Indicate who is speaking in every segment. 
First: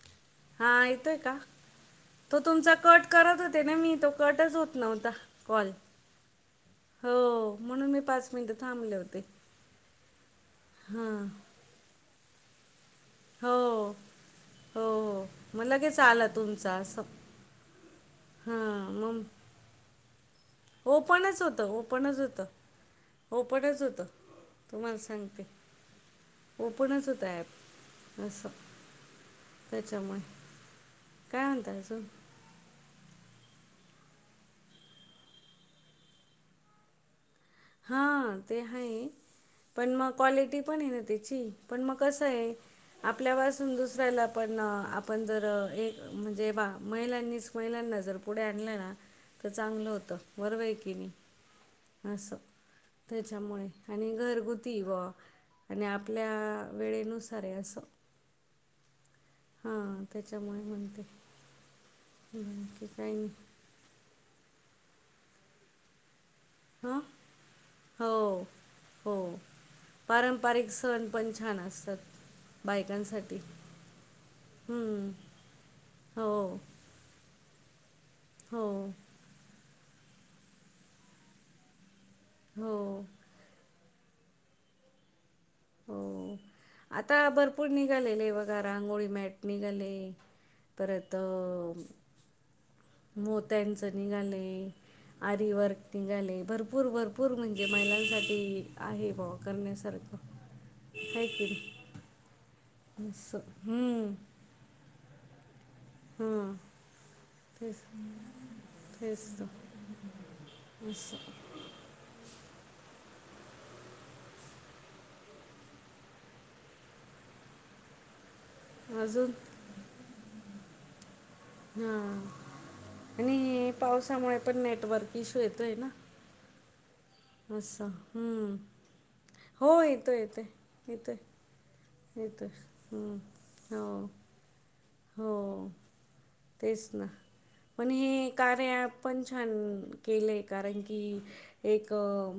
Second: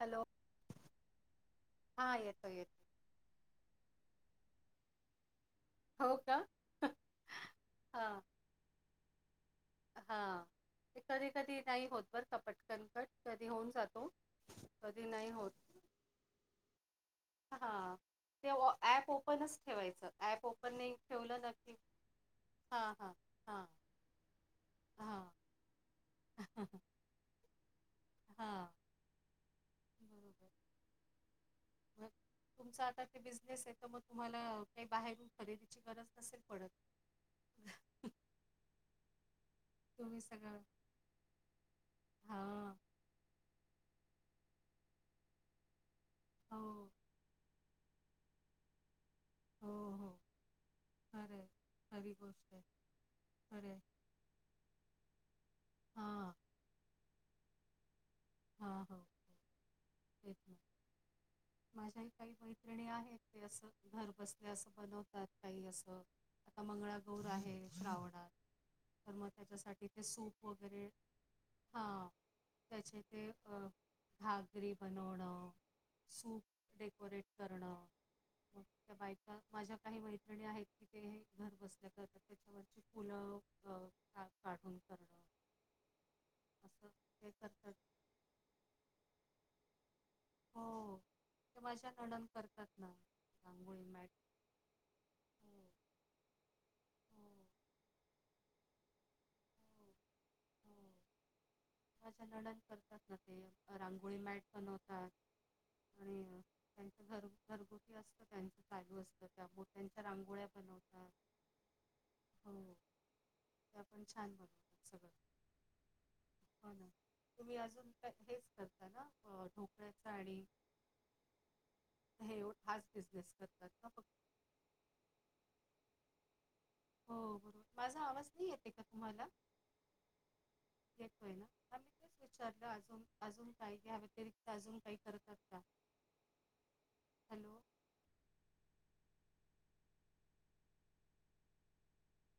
Speaker 1: Hello
Speaker 2: हा येतोय का?
Speaker 1: हां
Speaker 2: तो
Speaker 1: येतो
Speaker 2: तुमचा
Speaker 1: येतो
Speaker 2: कट करत होते ना मी तो कटच होत नव्हता कॉल.
Speaker 1: हो का?
Speaker 2: हो म्हणून मी पाच मिनिट थांबले होते.
Speaker 1: हा ते
Speaker 2: हां
Speaker 1: कधी कधी नाही होत बरं का पटकनकट. कधी होऊन
Speaker 2: हो.
Speaker 1: जातो कधी नाही होत.
Speaker 2: किती? झालं आहे तुमचा असं.
Speaker 1: हा ते
Speaker 2: हां
Speaker 1: ऍप
Speaker 2: मग
Speaker 1: ओपनच ठेवायचं ऍप ओप
Speaker 2: ओपनच होतं, ओपनच होतं,
Speaker 1: हां, हां, हां,
Speaker 2: ओपनच होतं. तुम्हाला
Speaker 1: हां.
Speaker 2: सांगते
Speaker 1: हां,
Speaker 2: ओपनच होता ॲप. असं त्याच्यामुळे
Speaker 1: बरोबर.
Speaker 2: काय? म्हणत अजून.
Speaker 1: मग तुमचा आता ते बिझनेस आहे तर मग तुम्हाला काही बाहेरून खरेदीची गरज नसेल पडत. हम्.
Speaker 2: हां ते आहे. पण मग
Speaker 1: तुम्ही सगळं
Speaker 2: क्वालिटी पण आहे ना त्याची पण मग कसं आहे.
Speaker 1: हां,
Speaker 2: आपल्यापासून दुसऱ्याला पण आपण जर एक म्हणजे
Speaker 1: हो,
Speaker 2: बा महिलांनीच. महिलांना जर पुढे आणलं ना. तर
Speaker 1: हो,
Speaker 2: चांगलं
Speaker 1: हो.
Speaker 2: होतं वरवै की मी
Speaker 1: खरं आहे. खरी
Speaker 2: असं.
Speaker 1: गोष्ट आहे. खरं
Speaker 2: त्याच्यामुळे
Speaker 1: आहे.
Speaker 2: आणि घरगुती वा आणि
Speaker 1: हां,
Speaker 2: आपल्या वेळेनुसार असं.
Speaker 1: हा हो.
Speaker 2: हा
Speaker 1: तेच ना.
Speaker 2: त्याच्यामुळे म्हणते.
Speaker 1: माझ्याही काही मैत्रिणी
Speaker 2: बाकी काही
Speaker 1: आहेत
Speaker 2: नाही.
Speaker 1: ते असं घरबसले असं बनवतात काही असं. आता मंगळा
Speaker 2: हां,
Speaker 1: गौर आहे
Speaker 2: हो.
Speaker 1: श्रावणात. तर
Speaker 2: हो.
Speaker 1: मग त्याच्यासाठी ते सूप
Speaker 2: पारंपरिक
Speaker 1: वगैरे
Speaker 2: सण पण छान
Speaker 1: हा.
Speaker 2: असतात
Speaker 1: त्याचे ते
Speaker 2: बायकांसाठी.
Speaker 1: घगरी
Speaker 2: हं.
Speaker 1: बनवणं सूप
Speaker 2: हो.
Speaker 1: डेकोरेट करणं. मग
Speaker 2: हो.
Speaker 1: त्या माझ्या काही मैत्रिणी आहेत कि ते घर बसल्या करतात
Speaker 2: हो.
Speaker 1: त्याच्यावरची फुलं का काढून करणं.
Speaker 2: हो
Speaker 1: असं
Speaker 2: आता
Speaker 1: ते
Speaker 2: भरपूर
Speaker 1: करतात.
Speaker 2: निघालेले वघा रांगोळी मॅट निघाले.
Speaker 1: हो
Speaker 2: परत अ,
Speaker 1: ते माझ्या नणंद करतात ना. रांगोळी
Speaker 2: मोत्यांचं
Speaker 1: मॅट.
Speaker 2: निघाले
Speaker 1: हो,
Speaker 2: आरिवर तिघाले भरपूर
Speaker 1: हो,
Speaker 2: भरपूर म्हणजे महिलांसाठी आहे भावा
Speaker 1: हो,
Speaker 2: करण्यासारखं. हाय की.
Speaker 1: माझं नणंद करतात ना
Speaker 2: असं.
Speaker 1: ते
Speaker 2: हं.
Speaker 1: रांगोळी मॅट बनवतात.
Speaker 2: हम.
Speaker 1: त्यांच घर घरगुती असत त्यांच चालू असतं
Speaker 2: तेच तर.
Speaker 1: त्या मोठ्यांच्या रांगोळ्या बनवतात.
Speaker 2: असं.
Speaker 1: हो ते आपण छान बनवतात सगळं. हो ना तुम्ही अजून का हेच.
Speaker 2: अजून.
Speaker 1: साडी.
Speaker 2: हा
Speaker 1: हाच बिझनेस करतात
Speaker 2: आणि
Speaker 1: का फक्त?
Speaker 2: पावसामुळे पण नेटवर्क इश्यू येतो आहे ना.
Speaker 1: हो, बरोबर.
Speaker 2: अस
Speaker 1: माझा आवाज नाही
Speaker 2: हम्म
Speaker 1: येत आहे का तुम्हाला?
Speaker 2: हो येतोय, येतोय, येतोय. येतोय
Speaker 1: विचारल अजून,
Speaker 2: हं.
Speaker 1: अजून काही घ्या
Speaker 2: हो.
Speaker 1: व्यतिरिक्त अजून काही. करतात का
Speaker 2: हो तेच ना.
Speaker 1: हॅलो
Speaker 2: पन हे कार्या ऍप पन छान केलंय कारण की? एक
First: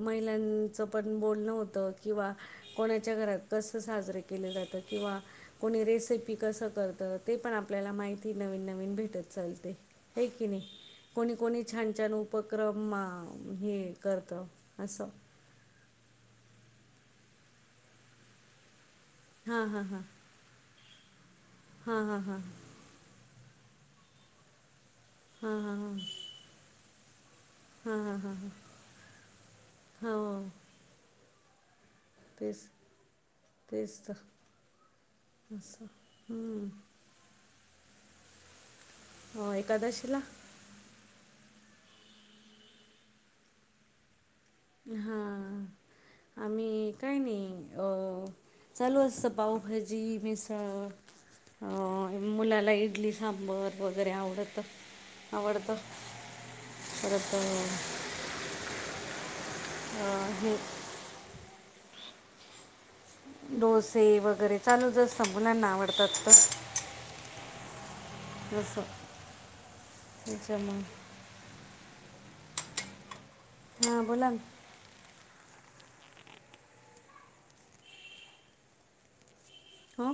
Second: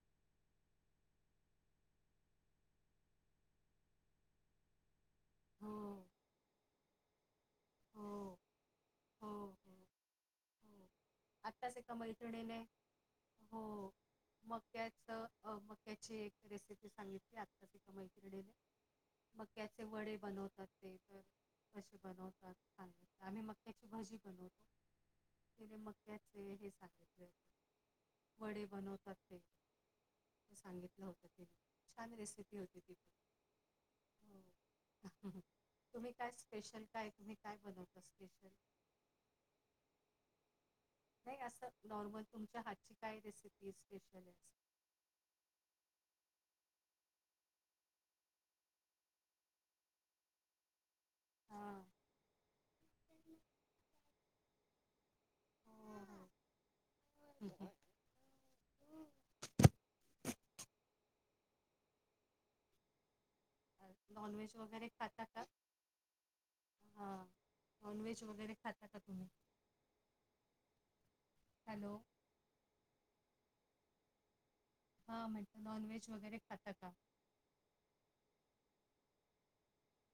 Speaker 2: महिलांचं पण बोलणं होतं किंवा. कोणाच्या घरात कसं साजरे केले जातं, किंवा
Speaker 1: हो
Speaker 2: कोणी रेसिपी कसं करत ते पण आपल्याला
Speaker 1: हो
Speaker 2: माहिती नवीन नवीन
Speaker 1: हो
Speaker 2: भेटत चालते
Speaker 1: हो
Speaker 2: हे की नाही.
Speaker 1: हो
Speaker 2: कोणी कोणी,
Speaker 1: आत्ताच
Speaker 2: छान
Speaker 1: एका
Speaker 2: छान
Speaker 1: मैत्रिणीने
Speaker 2: उपक्रम
Speaker 1: हो
Speaker 2: हे करतं असं.
Speaker 1: मक्याचं अ मक्याची एक रेसिपी सांगितली, आत्ताच एका मैत्रिणीने.
Speaker 2: हां हां
Speaker 1: मक्याचे
Speaker 2: हां
Speaker 1: वडे बनवतात ते तर कसे
Speaker 2: हां हां हां
Speaker 1: बनवतात? आ आम्ही मक्याची भजी बनवतो,
Speaker 2: हां हां हां
Speaker 1: तेबी मक्याचे हे सांगितलं
Speaker 2: हां हां हां
Speaker 1: वडे बनवतात ते
Speaker 2: हो
Speaker 1: सांगितलं होत. छान रेसिपी
Speaker 2: तेच
Speaker 1: होती ति पण.
Speaker 2: तेच तर
Speaker 1: हो तुम्ही काय
Speaker 2: हम्म.
Speaker 1: स्पेशल काय? तुम्ही काय बनवता स्पेशल.
Speaker 2: हो एकादशीला?
Speaker 1: नाही असं नॉर्मल तुमच्या हातची काय रेसिपी हे स्पेशलच.
Speaker 2: हां आम्ही काही नाही अ. चालू असतं पावभजी, मिसळ. अ
Speaker 1: हां.
Speaker 2: मुलाला इडली सांबर व वगैरे आवडत-आवडतं परत. [inaudible]
Speaker 1: हो, हो. अ,
Speaker 2: अं हे! डोसे
Speaker 1: नॉनव्हेज
Speaker 2: वगैरे चालूच असतं मुलांना आवडतात तं.
Speaker 1: हा नॉनव्हेज वगैरे
Speaker 2: जसं
Speaker 1: खाता का तुम्ही?
Speaker 2: त्याच्यामुळे
Speaker 1: हॅलो!
Speaker 2: हां बोला ना!
Speaker 1: हं म्हंटल नॉनव्हेज वगैरे खाता का?
Speaker 2: हं!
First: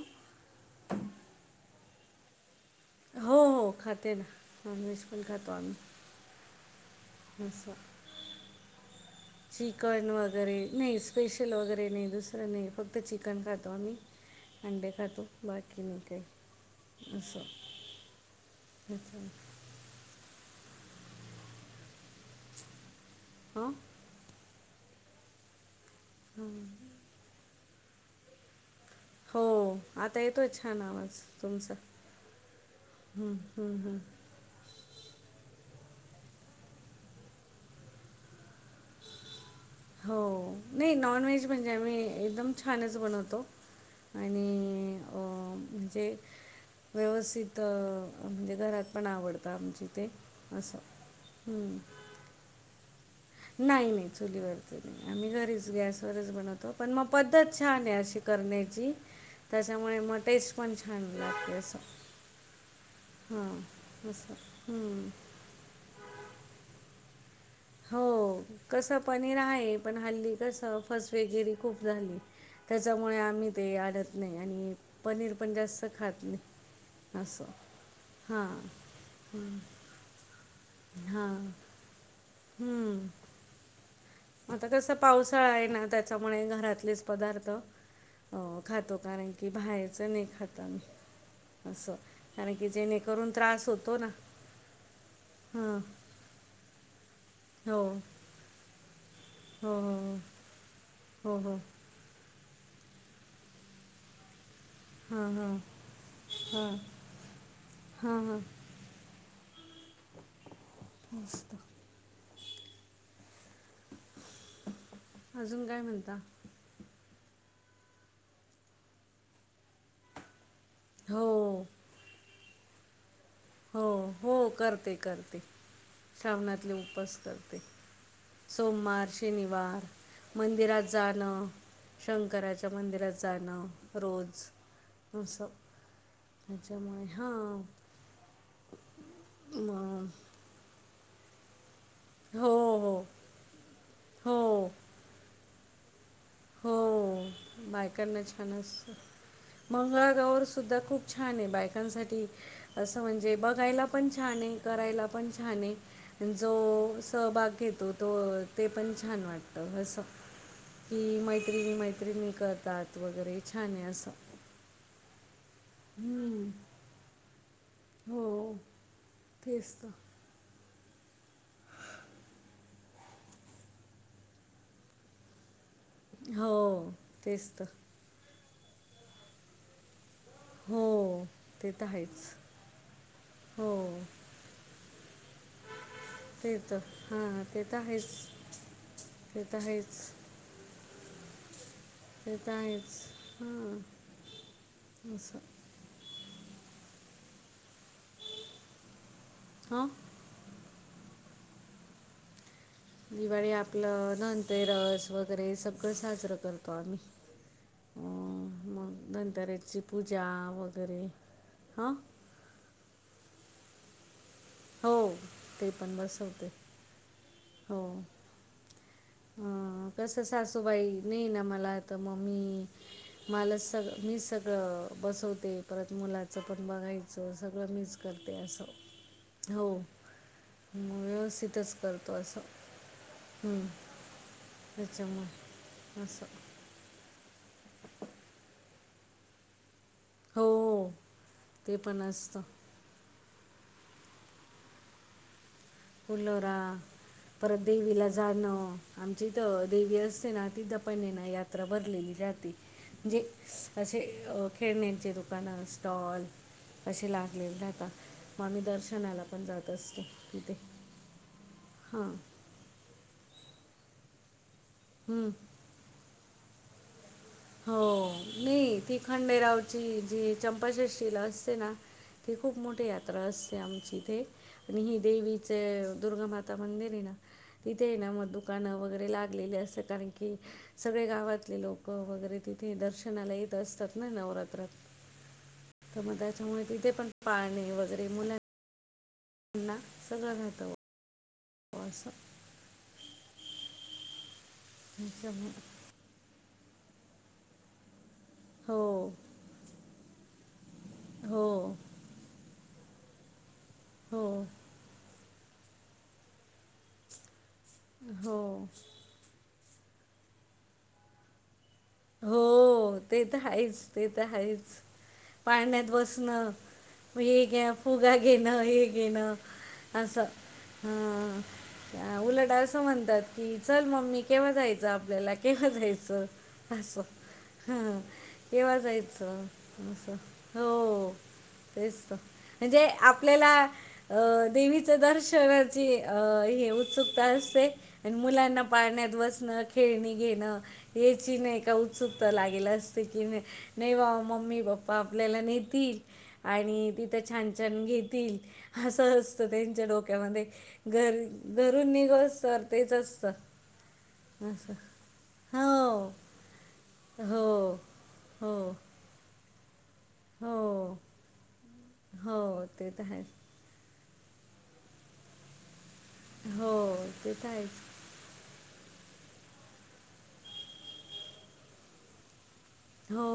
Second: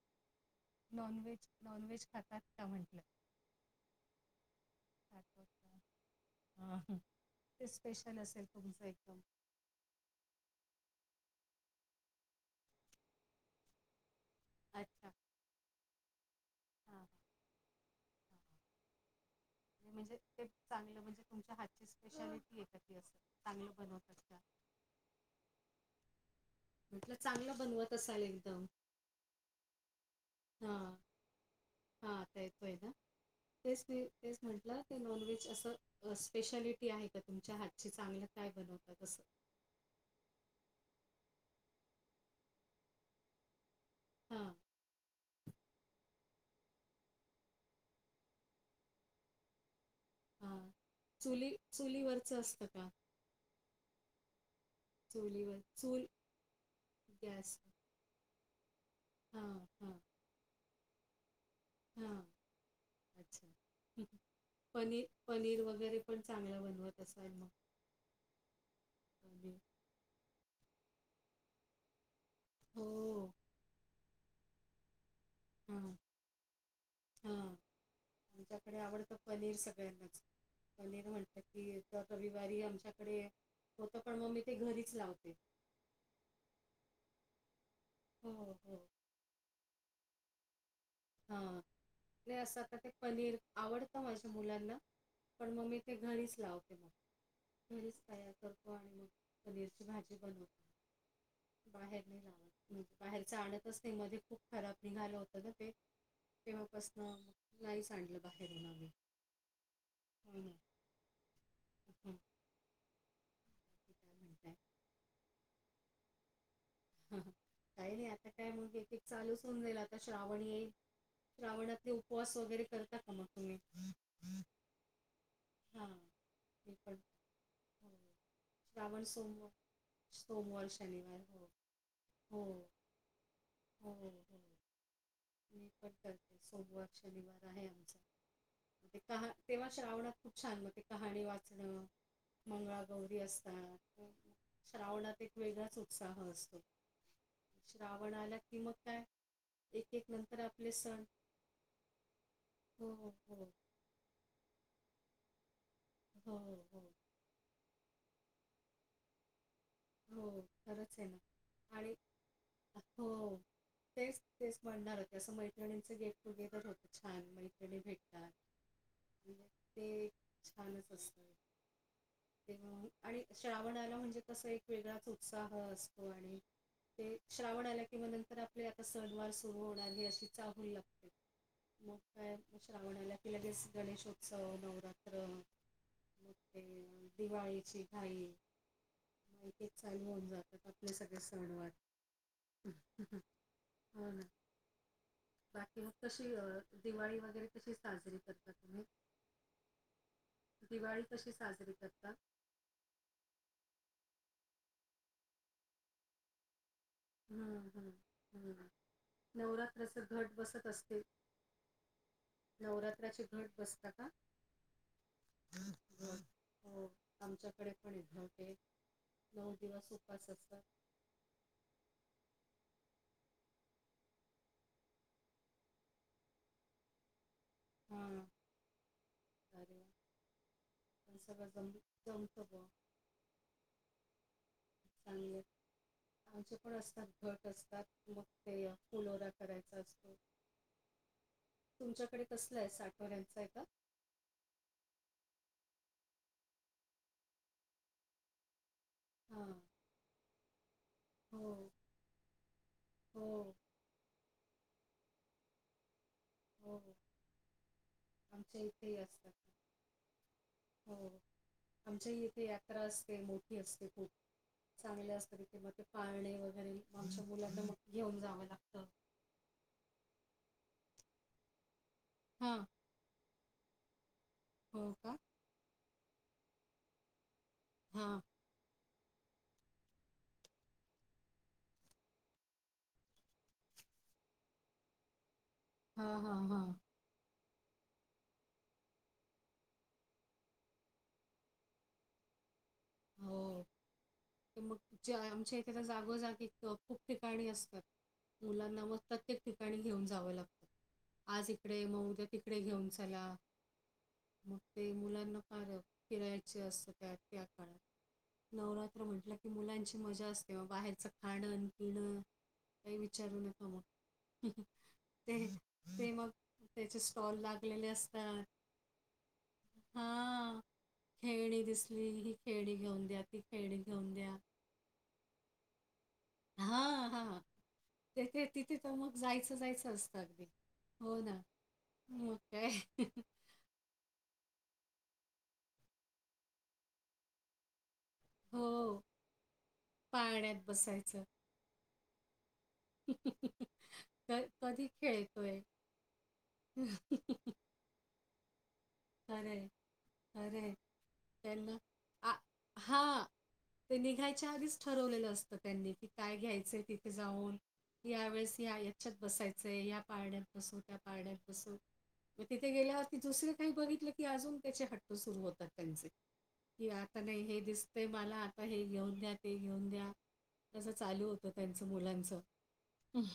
Speaker 1: नॉनव्हेज, नॉनव्हेज खातात का म्हटलं?
Speaker 2: हो हो खाते ना नॉन व्हेज पण
Speaker 1: खातात
Speaker 2: खातो आम्ही
Speaker 1: का? हां.
Speaker 2: असं.
Speaker 1: [unintelligible] असेल तुमचं एकदम.
Speaker 2: चिकन वगैरे नाही स्पेशल वगैरे नाही दुसरं नाही, फक्त चिकन खातो आम्ही. अंडे
Speaker 1: अच्छा.
Speaker 2: खातो बा बाकी कि मग काय
Speaker 1: हां, हां,
Speaker 2: असं.
Speaker 1: नाही म्हणजे एक चांगलं म्हणजे तुमच्या हातची स्पेशालिटी हे का ती अस चांगलं
Speaker 2: हं?
Speaker 1: बनवतात.
Speaker 2: [inaudible]
Speaker 1: म्हटलं चांगलं बनवत असाल एकदम.
Speaker 2: हो आता येतोय
Speaker 1: हा
Speaker 2: छान आवाज तुमचा
Speaker 1: हा आता येतोय ना
Speaker 2: हू हू
Speaker 1: तेच
Speaker 2: हू.
Speaker 1: मी तेच म्हटलं ते नॉनव्हेज असं. अ स्पेशालिटी आहे का तुमच्या हातची चांगलं काय बनवतात असं.
Speaker 2: हो नही नॉन व्हेज म्हणजे आमी एकदम छानच बनवतो.
Speaker 1: हा
Speaker 2: आणि अं जे. व्यवसित अ म्हणजे घरात पण आवडतं आमच्या ईथे.
Speaker 1: हा चुली-चुलीवरचं असतं का?
Speaker 2: नाही नाही चुलीवरच नाही आम्ही
Speaker 1: चुलीवर
Speaker 2: घरीच
Speaker 1: चूल
Speaker 2: गॅसवरच बनवतो, पण म पद्धत
Speaker 1: गॅस
Speaker 2: छान आहे अशी. करण्याची
Speaker 1: हा हा
Speaker 2: त्याच्यामुळे म, टेस्ट पण छान लागते. असं
Speaker 1: हा
Speaker 2: हा!
Speaker 1: अच्छा
Speaker 2: असं
Speaker 1: पनीर
Speaker 2: हम्म! !
Speaker 1: पनीर वगैरे पण, चांगल्या बनवत असाल मग
Speaker 2: हो कसं पनीर आहे, पण हल्ली कसं फसवेगिरी खूप झाली. त्याच्यामुळे
Speaker 1: हो
Speaker 2: आम्हीं ते, आडत नाही आणि पनीर पण जास्त
Speaker 1: हा
Speaker 2: खात नाही
Speaker 1: हा
Speaker 2: असं हां
Speaker 1: आमच्याकडे आवडतं पनीर सगळ्यांनाच पनीर
Speaker 2: हां
Speaker 1: म्हटलं की, त्यात रविवारी
Speaker 2: हम्म.
Speaker 1: आमच्याकडे होत पण मी ते
Speaker 2: आता कसं
Speaker 1: घरीच लावते
Speaker 2: पावसाळा आहे ना? त्याच्यामुळे घरातलेच पदार्थ
Speaker 1: हो
Speaker 2: अ
Speaker 1: हो
Speaker 2: खातो का नाही! की बाहेरचं नाही! खात आम्ही! !
Speaker 1: हा! ते असं आता ते पनीर!
Speaker 2: त्रास होतो
Speaker 1: आवडतं
Speaker 2: ना
Speaker 1: माझ्या मुलांना! ! पण मग
Speaker 2: हां
Speaker 1: मी, ते घरीच लावते. मग
Speaker 2: हो
Speaker 1: घरीच तयार करतो आणि मग
Speaker 2: हो
Speaker 1: पनीरची भाजी बनवत
Speaker 2: हो हो हो
Speaker 1: बाहेर नाही लावत बाहेरच आणतच नाही मध्ये खूप खराब निघालं
Speaker 2: हां
Speaker 1: होत न
Speaker 2: हां
Speaker 1: ते! !
Speaker 2: हां
Speaker 1: तेव्हापासन नाहीच आणलं
Speaker 2: हां हां
Speaker 1: बाहेरून आम्ही हो ना?
Speaker 2: मस्त! !
Speaker 1: ह्म! ! त [unintelligible] [unintelligible]
Speaker 2: अजून काय म्हणता?
Speaker 1: हं हं काही नाही आता काय मग बैठक चालूच, होऊन जाईल आता श्रावण येईल!
Speaker 2: हो
Speaker 1: श्रावणातले उपवास वगैरे करता का मग तुम्ही?
Speaker 2: हो! हो! करते करते
Speaker 1: हा
Speaker 2: श्रावणातले
Speaker 1: मी पण
Speaker 2: उपास करते!
Speaker 1: हो. श्रावण
Speaker 2: सोमवार!
Speaker 1: सोमवार
Speaker 2: शनिवार!
Speaker 1: सोमवार
Speaker 2: मंदिरात
Speaker 1: शनिवार
Speaker 2: जाणं
Speaker 1: हो हो
Speaker 2: शंकराच्या! मंदिरात जाणं
Speaker 1: हो हो हो.
Speaker 2: रोज! !
Speaker 1: मी पण करते सोमवार शनिवार
Speaker 2: हां
Speaker 1: आहे आमचा! ते तेव्हा
Speaker 2: मग
Speaker 1: श्रावणात खूप छान! मग ते कहाणी वाचणं!
Speaker 2: हो हो
Speaker 1: मंगळागौरी असतात.
Speaker 2: हो
Speaker 1: श्रावणात एक वेगळाच उत्साह असतो.
Speaker 2: हो
Speaker 1: श्रावण
Speaker 2: बायकना
Speaker 1: आला
Speaker 2: छान!
Speaker 1: की मग काय
Speaker 2: असत
Speaker 1: एक एक
Speaker 2: मंगळा
Speaker 1: नंतर
Speaker 2: गैर ा
Speaker 1: आपले
Speaker 2: सुद्धा
Speaker 1: सण
Speaker 2: खूप छान! आहे, बायकांसाठी
Speaker 1: हो
Speaker 2: असं
Speaker 1: हो
Speaker 2: म्हणजे
Speaker 1: हो
Speaker 2: बघायला! ! पण छान आहे करायला पण छान आहे
Speaker 1: हो,
Speaker 2: जो,
Speaker 1: हो,
Speaker 2: सहभाग घेतो. तो! ते पण छान वाटतंसं! !
Speaker 1: हो खरच! !
Speaker 2: की मैत्रिणी मैत्रिणी करतात.
Speaker 1: हो.
Speaker 2: वगैरे छान आहे असं!
Speaker 1: तेच, तेच म्हणणार होते, असं मैत्रिणींचं गेट
Speaker 2: हम्म.
Speaker 1: टुगेदर होतं छान मैत्रणी भेट
Speaker 2: हो तेच
Speaker 1: ते!
Speaker 2: तर !
Speaker 1: छानच असत तेव आणि! श्रावणाला म्हणजे तस एक! वेगळाच उत्साह असतो, आणि
Speaker 2: हो
Speaker 1: ते
Speaker 2: तेच तर
Speaker 1: श्रावणाला की! किंवा नंतर आपली आता, सणवार सुरू होणारी अशी! ! चाहूल
Speaker 2: हो
Speaker 1: लागते
Speaker 2: ते तर
Speaker 1: मग, काय
Speaker 2: आहेच
Speaker 1: श्रावणाला कि लगेच गणेश हो! ! - स नवरात्र! !
Speaker 2: ते तर हा! ते तर आहेच! !
Speaker 1: केत चालू होऊन जातात. आपले सगळे सण वार! !
Speaker 2: तेेत! आहेच हां असं! !
Speaker 1: किंवा कशी दिवाळी, वगैरे कशी साजरी करता तुम्ही! !
Speaker 2: हा! !
Speaker 1: दिवाळी कशी साजरी करता?
Speaker 2: दिवाळी आपलं धन रस वगैरे सगळं साजरं करतो आम्ही
Speaker 1: हम्म, हम्म,
Speaker 2: अ
Speaker 1: हम्म.
Speaker 2: मग धनतेरसची
Speaker 1: नवरात्राचं
Speaker 2: पूजा
Speaker 1: घट बसत असते
Speaker 2: वगैरे हा
Speaker 1: नवरात्राचे घट बसता का?
Speaker 2: हो ते पण
Speaker 1: घट
Speaker 2: बसवते.
Speaker 1: हो आमच्याकडे
Speaker 2: हो
Speaker 1: पण आहे घट आहे
Speaker 2: अ
Speaker 1: नऊ दिवस
Speaker 2: कस
Speaker 1: उपवास असतात
Speaker 2: सासूबाई नाहीये ना मला तर मग मी मला सग मीच सगळं बसवते परत मुलाचं पण बघायचं. च सगळं मीच
Speaker 1: हां
Speaker 2: करते असं हो
Speaker 1: अरे वा.
Speaker 2: म
Speaker 1: पण सगळं जम
Speaker 2: व्यवस्थितच करतो असं
Speaker 1: जमतं बुवा
Speaker 2: हम्म
Speaker 1: चांगल अजून पण असतात घट असतात मग ते फुलोरा करायचा असतो.
Speaker 2: हो ते पण
Speaker 1: तुमच्याकडे
Speaker 2: असतं
Speaker 1: कसला आहे साठवड्यांचं आहे का?
Speaker 2: फुलोरा परत देवीला जाणं. आमची इथ
Speaker 1: हां
Speaker 2: देवी असते ना तिथ पण ये ना
Speaker 1: हो
Speaker 2: यात्रा भर ली जातेे म्हणजे
Speaker 1: हो
Speaker 2: असे खेळण्यांचे दुकान स्टॉल
Speaker 1: हो
Speaker 2: असे लागलेले राहता मग आम्ही
Speaker 1: आमच्या
Speaker 2: दर
Speaker 1: इथेही
Speaker 2: सणाला
Speaker 1: असतात
Speaker 2: पण जात असतो तिथे
Speaker 1: हो आमच्याही
Speaker 2: हां
Speaker 1: येथे यात्रा असते मोठी असते खूप चांगले असत तिथे मग ते पाळणे वगैरे आमच्या मुलाना
Speaker 2: हो.
Speaker 1: घेऊन जावं
Speaker 2: नाही
Speaker 1: लागतं.
Speaker 2: ती खंडेरावची जी चंपाषष्ठीला असते ना ती
Speaker 1: हा
Speaker 2: खूप मोठी यात्रा असते आमची इथे आणि
Speaker 1: हो
Speaker 2: हि
Speaker 1: का?
Speaker 2: देवी दुर्गामाता मंदिर आहे ना तिथे आहे ना
Speaker 1: हां.
Speaker 2: मग दुकान वगैरे लाग गेले असते कारण की सगळे गावातले लोक वगैरे तिथे दर्शनाला येत असतात ना नवरात्रात तर मग
Speaker 1: हां, हां,
Speaker 2: त्याच्यामुळे
Speaker 1: हां.
Speaker 2: तिथे पण पाणी वगैरे मुला ना सगळं राहत. [unintelligible]
Speaker 1: हो. मग ज आमच्या
Speaker 2: त्याच्यामुळे.
Speaker 1: इथ जागोजागी खूप ठिकाणी असतात. मुलांना मग
Speaker 2: हो.
Speaker 1: प्रत्येक ठिकाणी घेऊन जावं लागतं. आज
Speaker 2: हो.
Speaker 1: इकडे मग उद्या तिकडे घेऊन चला.
Speaker 2: हो.
Speaker 1: मग ते मुलांना फार फिरायचे असत त्यात त्या काळात
Speaker 2: हो.
Speaker 1: नवरात्र म्हटलं की मुलांची मजा असते बाहेरच खाण पिण
Speaker 2: हो ते तर आहेच ते तर आहेच
Speaker 1: ते
Speaker 2: पाळण्यात
Speaker 1: ते मग
Speaker 2: बसणं
Speaker 1: त्याचे
Speaker 2: म
Speaker 1: स्टॉल
Speaker 2: हे घ्या
Speaker 1: लागलेले
Speaker 2: फुगा
Speaker 1: असतात.
Speaker 2: घेन हे घेन अस
Speaker 1: हां. खेळणी दिसली
Speaker 2: अ
Speaker 1: ही
Speaker 2: उलट
Speaker 1: खेळणी
Speaker 2: अस
Speaker 1: घेऊन
Speaker 2: म्हणतात
Speaker 1: द्या ती
Speaker 2: की
Speaker 1: खेळणी
Speaker 2: चल
Speaker 1: घेऊन
Speaker 2: मम्मी
Speaker 1: द्या
Speaker 2: केव्हा जायचं आपल्याला केव्हा जायचं असं
Speaker 1: हां हां
Speaker 2: ह
Speaker 1: ते ते
Speaker 2: केव्हा
Speaker 1: तिथे तर मग
Speaker 2: जायचं
Speaker 1: जायचं
Speaker 2: अस
Speaker 1: असतं अगदी
Speaker 2: हो. तेच तर
Speaker 1: मग काय
Speaker 2: म्हणजे आपल्याला अ देवीच दर्शनाची हे उत्सुकता असते. आणि मुलांना
Speaker 1: हो
Speaker 2: पाळण्यात बसणं खेळणी घेणं
Speaker 1: पाळण्यात बसायचं
Speaker 2: याची नाही का उत्सुकता लागेलेली अस ते की नाही बाबा
Speaker 1: क
Speaker 2: मम्मी
Speaker 1: कधी
Speaker 2: पप्पा आपल्याला
Speaker 1: खेळतोय
Speaker 2: नेतील. आणि तिथं छान छान घेतील असं असतं
Speaker 1: खरंय,
Speaker 2: त्यांच्या डोक्यांमध्यें
Speaker 1: खरंय.
Speaker 2: घरी
Speaker 1: त्यांना
Speaker 2: घरूंन निघं
Speaker 1: आ
Speaker 2: असतं तेचं
Speaker 1: हां,
Speaker 2: असतं
Speaker 1: ते निघांयच्या
Speaker 2: असं
Speaker 1: आधींच ठरवलेलं असतं
Speaker 2: हो
Speaker 1: त्यांनी कि कायं घ्यायचंय तिथे नं
Speaker 2: हो
Speaker 1: यां
Speaker 2: हो
Speaker 1: वेळेस यां यांच्यात बसायचं पड्यांत बसं
Speaker 2: हो
Speaker 1: त्यां पड्यांत बसूंन
Speaker 2: हो
Speaker 1: मंग तिथे
Speaker 2: ते तर
Speaker 1: गेल्यांवरती
Speaker 2: आहे
Speaker 1: दुसरी कांहीं बघितलं की अजूंन त्यांचे हट्टं सुरूं होतांत त्यांचे
Speaker 2: हो
Speaker 1: की आंता
Speaker 2: ते
Speaker 1: नाहीं
Speaker 2: तर
Speaker 1: हे
Speaker 2: आहेच
Speaker 1: दिसतं ते बांला आंता हे घेऊंन द्यां ते घेऊंन द्यां तसं चालूं होतं त्यांचं मुलांचं
Speaker 2: हो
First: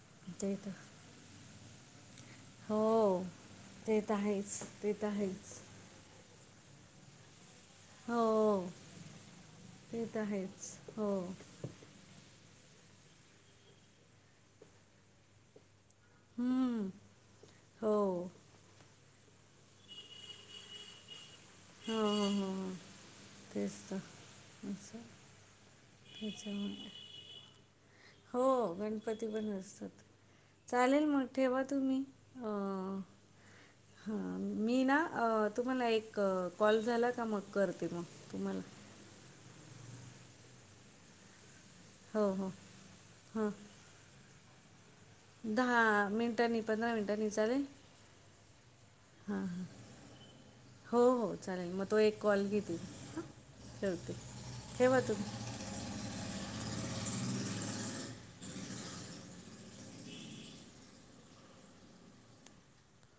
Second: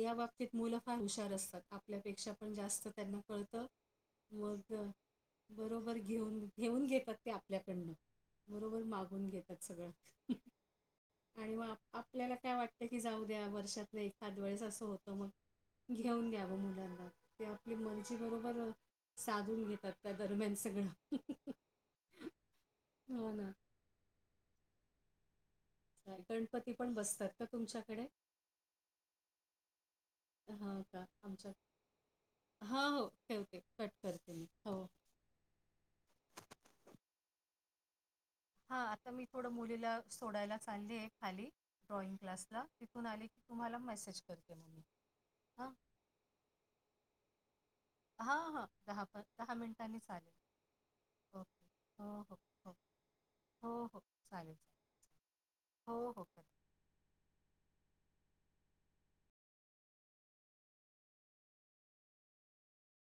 Speaker 1: यां
Speaker 2: ते
Speaker 1: बांबतीत
Speaker 2: तर
Speaker 1: मुलं फांर हुशांर असतांत आपल्यांपेक्षा पणं जास्तं त्यांना
Speaker 2: हो
Speaker 1: कळतं
Speaker 2: ते तर आहेच
Speaker 1: मंग
Speaker 2: ते तर आहेच
Speaker 1: बरोबर घेऊंन घेऊंन घेतांत ते आपल्यांकडनं
Speaker 2: हो
Speaker 1: बरोबर मागूंन घेतांत सगळं
Speaker 2: ते तर आहेच हो
Speaker 1: आणि मंग आपल्यांला कायं वाटतं की जाऊं द्यां वर्षात नाहीं एखादं वेळेस असं होतं मंग घेऊंन द्यावं
Speaker 2: हम्म.
Speaker 1: मुलांना ते आपली
Speaker 2: हो
Speaker 1: मलजी बरोबर साधूंन घेतांत त्यां दरम्यांन सगळं
Speaker 2: हो हो
Speaker 1: हो ना
Speaker 2: तेचं तरं
Speaker 1: गणपती पणं बसतांत कां तुमच्यांकडे
Speaker 2: हो गणपती पण असतात
Speaker 1: हो कां
Speaker 2: चालेल मग
Speaker 1: आमचं
Speaker 2: ठेवा तुम्ही
Speaker 1: हां
Speaker 2: अं,
Speaker 1: हो ठेवते कट करते
Speaker 2: हां मी
Speaker 1: हो
Speaker 2: नां तुम्हांला एक कॉल झालायं कां मंग करते मंग तुम्हांला
Speaker 1: हां आंता मी थोडं मुलीलां सोडांयला चाललीय खांली ड्रॉइंग
Speaker 2: हो हो
Speaker 1: क्लांसला तिथूंन आले की
Speaker 2: हां
Speaker 1: तुम्हांला मेसेज करते मगी.
Speaker 2: दहा मिनटांनी पंधरा मिनटांनी चालेल.
Speaker 1: हां हां. दहा प
Speaker 2: हां
Speaker 1: दहा
Speaker 2: हां
Speaker 1: मिनिटांनी चालेल.
Speaker 2: हो हो
Speaker 1: ओके
Speaker 2: चालेल मंग तो
Speaker 1: हो
Speaker 2: एक
Speaker 1: हो
Speaker 2: कॉल घेे-
Speaker 1: हो हो हो
Speaker 2: ठेवती
Speaker 1: चालेल
Speaker 2: ठेव तुम्हीं.
Speaker 1: हो हो कां.